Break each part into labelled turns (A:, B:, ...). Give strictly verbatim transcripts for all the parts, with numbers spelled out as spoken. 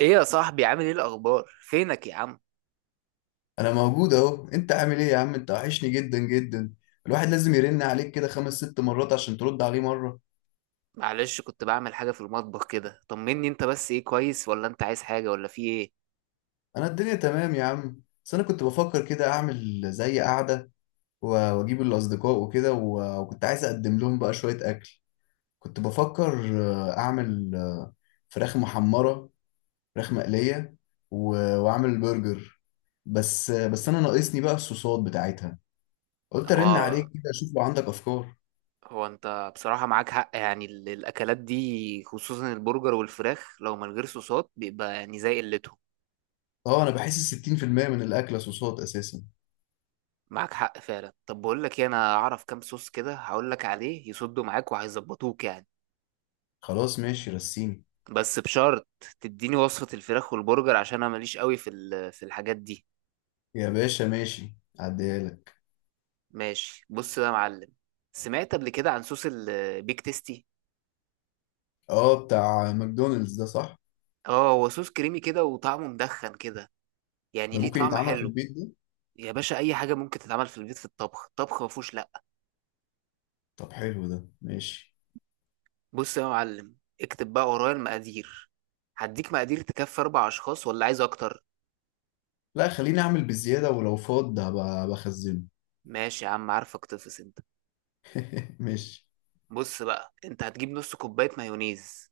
A: ايه يا صاحبي، عامل ايه؟ الاخبار؟ فينك يا عم؟
B: انا موجود اهو. انت عامل ايه يا عم؟ انت وحشني جدا جدا. الواحد لازم يرن عليك كده خمس ست مرات عشان ترد عليه مرة.
A: معلش، كنت بعمل حاجه في المطبخ كده. طمني انت بس، ايه؟ كويس ولا انت عايز حاجه ولا في ايه؟
B: انا الدنيا تمام يا عم، بس انا كنت بفكر كده اعمل زي قعدة و- واجيب الاصدقاء وكده و- وكنت عايز اقدم لهم بقى شوية اكل. كنت بفكر آه، اعمل آه، فراخ محمرة، فراخ مقلية، و- واعمل برجر. بس آه، بس انا ناقصني بقى الصوصات بتاعتها. قلت ارن
A: هو
B: عليك كده اشوف لو عندك افكار.
A: هو انت بصراحه معاك حق، يعني ال- الاكلات دي خصوصا البرجر والفراخ لو من غير صوصات بيبقى يعني زي قلتهم.
B: اه، انا بحس ستين في المية من الاكلة صوصات اساسا.
A: معاك حق فعلا. طب بقول لك ايه، انا اعرف كام صوص كده هقول لك عليه يصدوا معاك وهيظبطوك يعني.
B: خلاص ماشي، رسيني.
A: بس بشرط، تديني وصفه الفراخ والبرجر عشان انا ماليش قوي في ال- في الحاجات دي.
B: يا باشا ماشي، عديها لك.
A: ماشي، بص بقى يا معلم، سمعت قبل كده عن صوص البيك تيستي؟
B: اه، بتاع ماكدونالدز ده صح؟
A: اه، هو صوص كريمي كده وطعمه مدخن كده، يعني
B: ده
A: ليه
B: ممكن
A: طعم
B: يتعمل في
A: حلو.
B: البيت ده؟
A: يا باشا، اي حاجه ممكن تتعمل في البيت. في الطبخ، الطبخ ما فيهوش لا.
B: طب حلو، ده ماشي.
A: بص يا معلم، اكتب بقى ورايا المقادير. هديك مقادير تكفي اربع اشخاص، ولا عايز اكتر؟
B: لا، خليني اعمل بالزيادة، ولو فاض هبقى بخزنه.
A: ماشي يا عم، عارفك تفس انت.
B: ماشي،
A: بص بقى، انت هتجيب نص كوبايه مايونيز،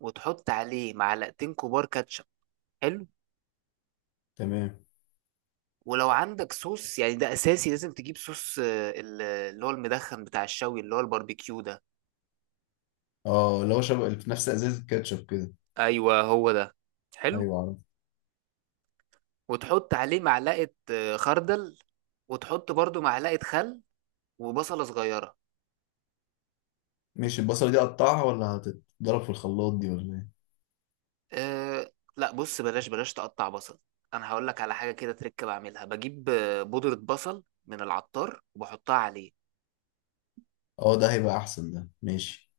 A: وتحط عليه معلقتين كبار كاتشب. حلو.
B: تمام.
A: ولو عندك صوص، يعني ده اساسي، لازم تجيب صوص آه، ال- اللي هو المدخن بتاع الشوي، اللي هو الباربيكيو ده.
B: اه، اللي هو شبه اللي في نفس ازازة كاتشب كده.
A: ايوه هو ده. حلو.
B: ايوه، عارف.
A: وتحط عليه معلقه آه، خردل. وتحط برضو معلقه خل. وبصله صغيره.
B: ماشي، البصلة دي اقطعها ولا هتتضرب في الخلاط دي ولا ايه؟
A: أه، لا، بص بلاش بلاش تقطع بصل. انا هقول لك على حاجه كده تركب، بعملها بجيب آه، بودره بصل من العطار وبحطها عليه.
B: اه، ده هيبقى احسن. ده ماشي.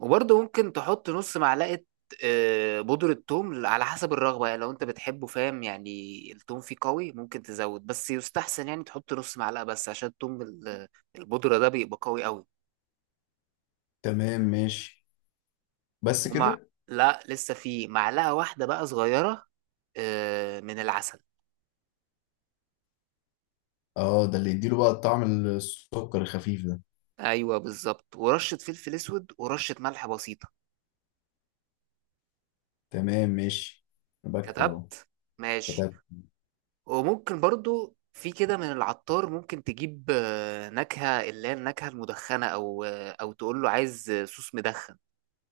A: وبرضه ممكن تحط نص معلقة آه، بودرة توم على حسب الرغبة، يعني لو انت بتحبه، فاهم، يعني التوم فيه قوي ممكن تزود، بس يستحسن يعني تحط نص معلقة بس عشان توم ال- البودرة ده بيبقى قوي قوي.
B: تمام، ماشي. بس
A: ومع
B: كده.
A: لا، لسه فيه معلقة واحدة بقى صغيرة آه، من العسل.
B: اه، ده اللي يديله بقى الطعم، السكر الخفيف ده.
A: ايوه بالظبط، ورشة فلفل اسود ورشة ملح بسيطة.
B: تمام، ماشي. بكتب اهو.
A: كتبت؟ ماشي. وممكن برضو في كده من العطار، ممكن تجيب آه، نكهة، اللي هي النكهة المدخنة، أو آه، أو تقول له عايز آه، صوص مدخن.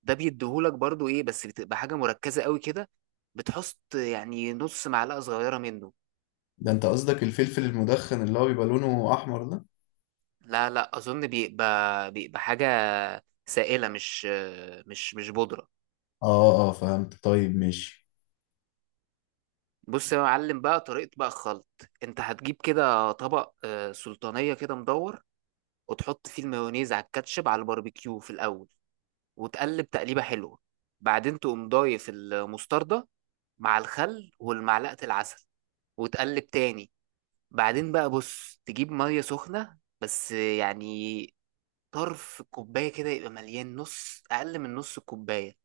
A: ده بيديهولك برضو إيه، بس بتبقى حاجة مركزة قوي كده. بتحط يعني نص معلقة صغيرة منه.
B: ده انت قصدك الفلفل المدخن اللي هو بيبقى لونه احمر ده؟
A: لا لا، أظن بيبقى بيبقى حاجة سائلة، مش آه، مش مش بودرة.
B: اه اه، فهمت. طيب ماشي.
A: بص يا معلم، بقى طريقة بقى الخلط. أنت هتجيب كده طبق آه، سلطانية كده مدور، وتحط فيه المايونيز على الكاتشب على الباربيكيو في الأول، وتقلب تقليبة حلوة. بعدين تقوم ضايف المستردة مع الخل والمعلقة العسل، وتقلب تاني. بعدين بقى بص تجيب مية سخنة، بس يعني طرف الكوباية كده يبقى مليان نص، أقل من نص الكوباية،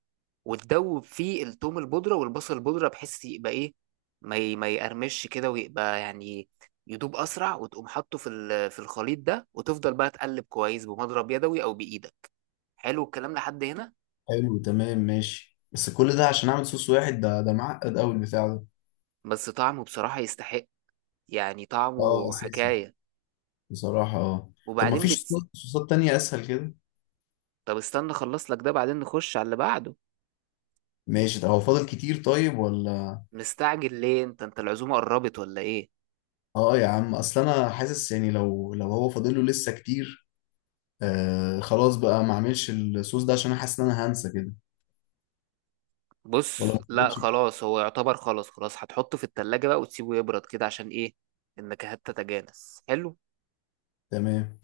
A: وتدوب فيه التوم البودرة والبصل البودرة بحيث يبقى إيه، ما ي- ما يقرمش كده، ويبقى يعني يدوب أسرع، وتقوم حاطه في ال- في الخليط ده، وتفضل بقى تقلب كويس بمضرب يدوي أو بإيدك. حلو الكلام لحد هنا.
B: حلو، تمام ماشي. بس كل ده عشان اعمل صوص واحد؟ ده ده معقد قوي البتاع ده.
A: بس طعمه بصراحة يستحق، يعني
B: اه،
A: طعمه
B: اساسي.
A: حكاية.
B: بصراحة اه. طب ما
A: وبعدين
B: فيش
A: بت...
B: صوصات صوصات تانية اسهل كده؟
A: طب استنى اخلص لك ده، بعدين نخش على اللي بعده.
B: ماشي. طب هو فاضل كتير طيب ولا؟
A: مستعجل ليه؟ انت انت العزومة قربت ولا ايه؟
B: اه، يا عم اصل انا حاسس يعني لو لو هو فاضله لسه كتير. آه خلاص بقى، ما اعملش الصوص ده، عشان انا حاسس ان انا هنسى كده. ولا ما
A: بص، لا
B: فاضلش كتير؟
A: خلاص، هو يعتبر خلاص خلاص، هتحطه في التلاجة بقى وتسيبه يبرد كده عشان ايه، النكهات تتجانس. حلو.
B: تمام.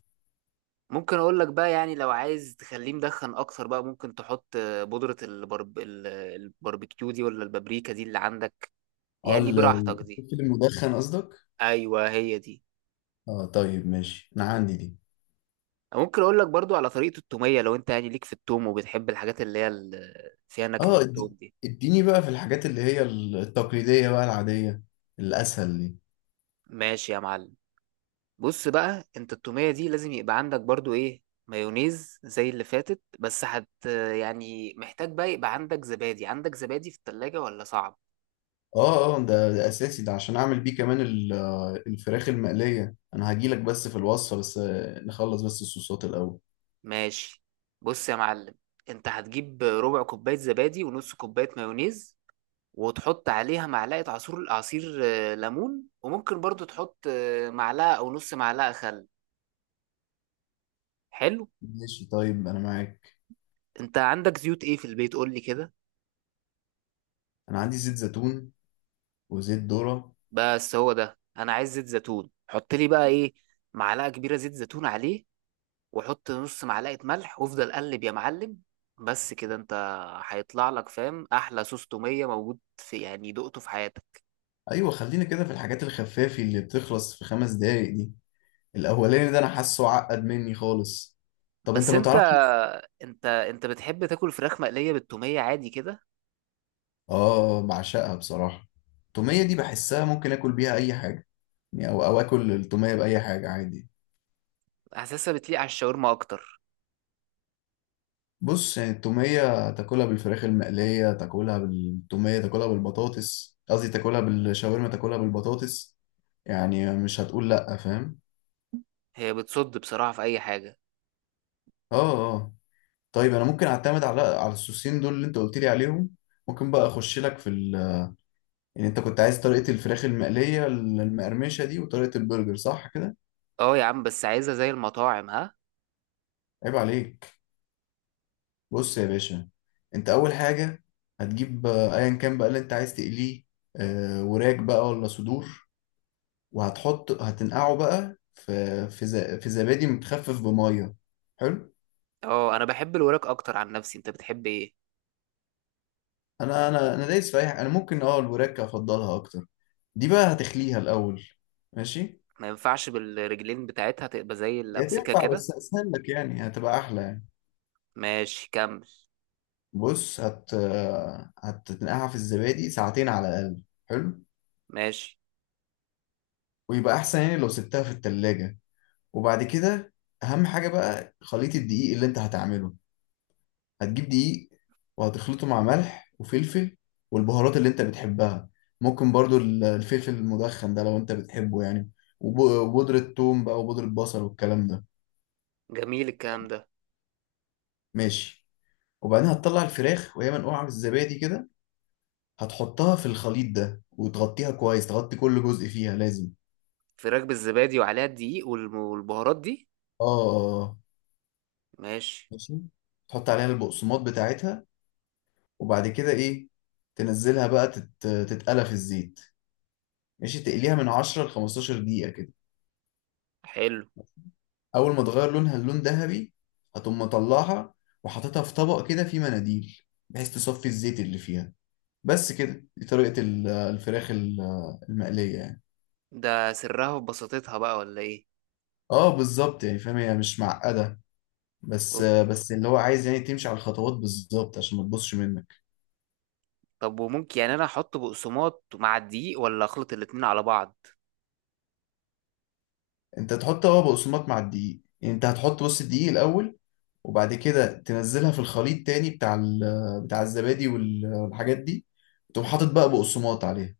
A: ممكن اقول لك بقى، يعني لو عايز تخليه مدخن اكتر بقى، ممكن تحط آه، بودرة البرب... ال- الباربيكيو دي، ولا البابريكا دي اللي عندك.
B: اه،
A: يعني
B: ال-
A: براحتك دي.
B: الفلفل المدخن قصدك؟
A: ايوه، هي دي.
B: اه، طيب ماشي، انا عندي دي.
A: ممكن اقول لك برضو على طريقة التومية، لو انت يعني ليك في التوم وبتحب الحاجات اللي هي ال- فيها نكهة
B: اه
A: التوم
B: اد-
A: دي.
B: اديني بقى في الحاجات اللي هي التقليدية، بقى العادية الأسهل دي.
A: ماشي يا معلم. بص بقى انت، التومية دي لازم يبقى عندك برضو ايه، مايونيز زي اللي فاتت، بس هت يعني محتاج بقى يبقى عندك زبادي عندك زبادي في التلاجة ولا صعب؟
B: اه اه، ده, ده أساسي، ده عشان أعمل بيه كمان ال- آه، الفراخ المقلية. أنا هجيلك بس في الوصفة، بس آه، نخلص بس الصوصات الأول.
A: ماشي، بص يا معلم، انت هتجيب ربع كوباية زبادي ونص كوباية مايونيز، وتحط عليها معلقة عصير عصير آه، ليمون، وممكن برضو تحط آه، معلقة او نص معلقة خل. حلو.
B: ماشي طيب، أنا معاك.
A: انت عندك زيوت ايه في البيت؟ قول لي كده.
B: أنا عندي زيت زيتون وزيت ذرة.
A: بس هو ده انا عايز، زيت زيتون، حط لي بقى ايه، معلقه كبيره زيت زيتون عليه، وحط نص معلقه ملح، وافضل قلب يا معلم. بس كده انت، هيطلع لك فاهم احلى صوص توميه موجود في، يعني، دقته في حياتك.
B: أيوة، خلينا كده في الحاجات الخفافي اللي بتخلص في خمس دقايق دي. الأولاني ده أنا حاسه عقد مني خالص. طب أنت
A: بس
B: ما
A: انت
B: تعرفش.
A: انت انت بتحب تاكل فراخ مقليه بالتوميه عادي كده.
B: اه، بعشقها بصراحة. التومية دي بحسها ممكن اكل بيها اي حاجة، يعني او او اكل التومية باي حاجة عادي.
A: حاسسها بتليق على الشاورما اكتر.
B: بص يعني، التومية تاكلها بالفراخ المقلية، تاكلها بالتومية، تاكلها بالبطاطس، قصدي تاكلها بالشاورما، تاكلها بالبطاطس. يعني مش هتقول لأ، فاهم.
A: هي بتصد بصراحه في اي حاجه.
B: اه اه. طيب انا ممكن اعتمد على على الصوصين دول اللي انت قلت لي عليهم. ممكن بقى اخش لك في ال... يعني انت كنت عايز طريقة الفراخ المقلية المقرمشة دي وطريقة البرجر، صح كده؟
A: اه يا عم، بس عايزها زي المطاعم، ها؟
B: عيب عليك. بص يا باشا، انت اول حاجه هتجيب آه، ايا كان بقى اللي انت عايز تقليه، آه، وراك بقى ولا صدور، وهتحط هتنقعه بقى في في ز- في زبادي متخفف بميه. حلو.
A: اه، انا بحب الوراك اكتر عن نفسي، انت بتحب ايه؟
B: انا انا انا دايس في اي حاجه، انا ممكن اه الوراك افضلها اكتر. دي بقى هتخليها الاول. ماشي،
A: ما ينفعش بالرجلين بتاعتها تبقى زي اللي
B: هي
A: امسكها
B: تنفع
A: كده؟
B: بس اسهل لك، يعني هتبقى احلى يعني.
A: ماشي، كمل.
B: بص هت آه، هتنقعها في الزبادي ساعتين على الاقل. حلو.
A: ماشي.
B: ويبقى احسن يعني لو سبتها في التلاجة. وبعد كده، اهم حاجه بقى خليط الدقيق اللي انت هتعمله. هتجيب دقيق وهتخلطه مع ملح وفلفل والبهارات اللي انت بتحبها. ممكن برضو ال- الفلفل المدخن ده لو انت بتحبه يعني. وب- وبودرة توم بقى وبودرة بصل والكلام ده.
A: جميل الكلام ده.
B: ماشي. وبعدين هتطلع الفراخ وهي منقوعة بالزبادي كده، هتحطها في الخليط ده وتغطيها كويس، تغطي كل جزء فيها لازم.
A: فراخ بالزبادي وعليها الدقيق والم- والبهارات دي.
B: اه اه آه.
A: ماشي.
B: ماشي. تحط عليها البقسماط بتاعتها، وبعد كده ايه، تنزلها بقى تت... تتقلى في الزيت. ماشي، تقليها من عشرة ل خمسة عشر دقيقة كده.
A: حلو.
B: أول ما تغير لونها للون ذهبي هتقوم مطلعها وحاططها في طبق كده فيه مناديل، بحيث تصفي الزيت اللي فيها. بس كده دي طريقة ال- الفراخ ال- المقلية يعني.
A: ده سرها في بساطتها بقى، ولا ايه؟
B: اه بالظبط، يعني فاهم، هي مش معقدة. بس
A: أوب.
B: بس اللي هو عايز يعني تمشي على الخطوات بالظبط عشان ما تبصش منك.
A: طب وممكن يعني انا احط بقسماط مع الدقيق ولا اخلط الاتنين على بعض؟
B: انت تحط هو بقسماط مع الدقيق. يعني انت هتحط بص الدقيق الأول، وبعد كده تنزلها في الخليط تاني بتاع ال- بتاع الزبادي وال- والحاجات دي، تقوم حاطط بقى بقسماط عليها.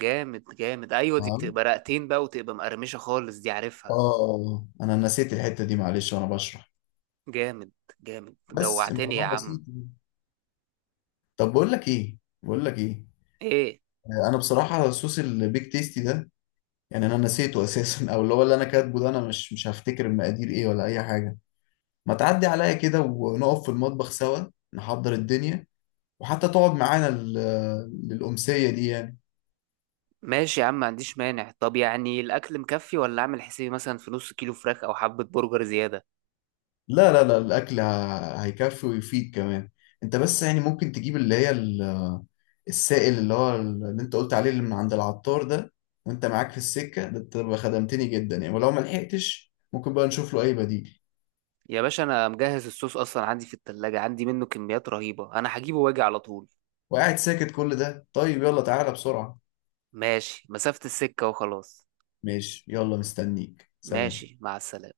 A: جامد جامد، ايوه دي
B: نعم.
A: بتبقى رقتين بقى وتبقى مقرمشة خالص، دي
B: اه
A: عارفها.
B: آه. انا نسيت الحتة دي معلش وانا بشرح.
A: جامد جامد،
B: بس
A: جوعتني يا
B: الموضوع بسيط
A: عم.
B: يعني. طب بقول لك ايه، بقول لك ايه.
A: ايه؟
B: آه، انا بصراحة صوص البيك تيستي ده، يعني انا نسيته اساسا. او اللي هو اللي انا كاتبه ده، انا مش مش هفتكر المقادير ايه ولا اي حاجة. ما تعدي عليا كده ونقف في المطبخ سوا، نحضر الدنيا، وحتى تقعد معانا لل- للأمسية دي يعني.
A: ماشي يا عم، ما عنديش مانع. طب يعني الاكل مكفي، ولا اعمل حسابي مثلا في نص كيلو فراخ او حبة برجر زيادة؟
B: لا لا لا، الاكل ه- هيكفي ويفيد كمان. انت بس يعني ممكن تجيب اللي هي السائل اللي هو اللي انت قلت عليه اللي من عند العطار ده، وانت معاك في السكة ده تبقى خدمتني جدا يعني، ولو ما لحقتش ممكن بقى نشوف له اي بديل.
A: يا باشا، انا مجهز الصوص اصلا عندي في التلاجة، عندي منه كميات رهيبة، انا هجيبه واجي على طول.
B: وقاعد ساكت كل ده؟ طيب يلا تعالى بسرعة.
A: ماشي، مسافة السكة وخلاص.
B: ماشي يلا، مستنيك، سلام.
A: ماشي، مع السلامة.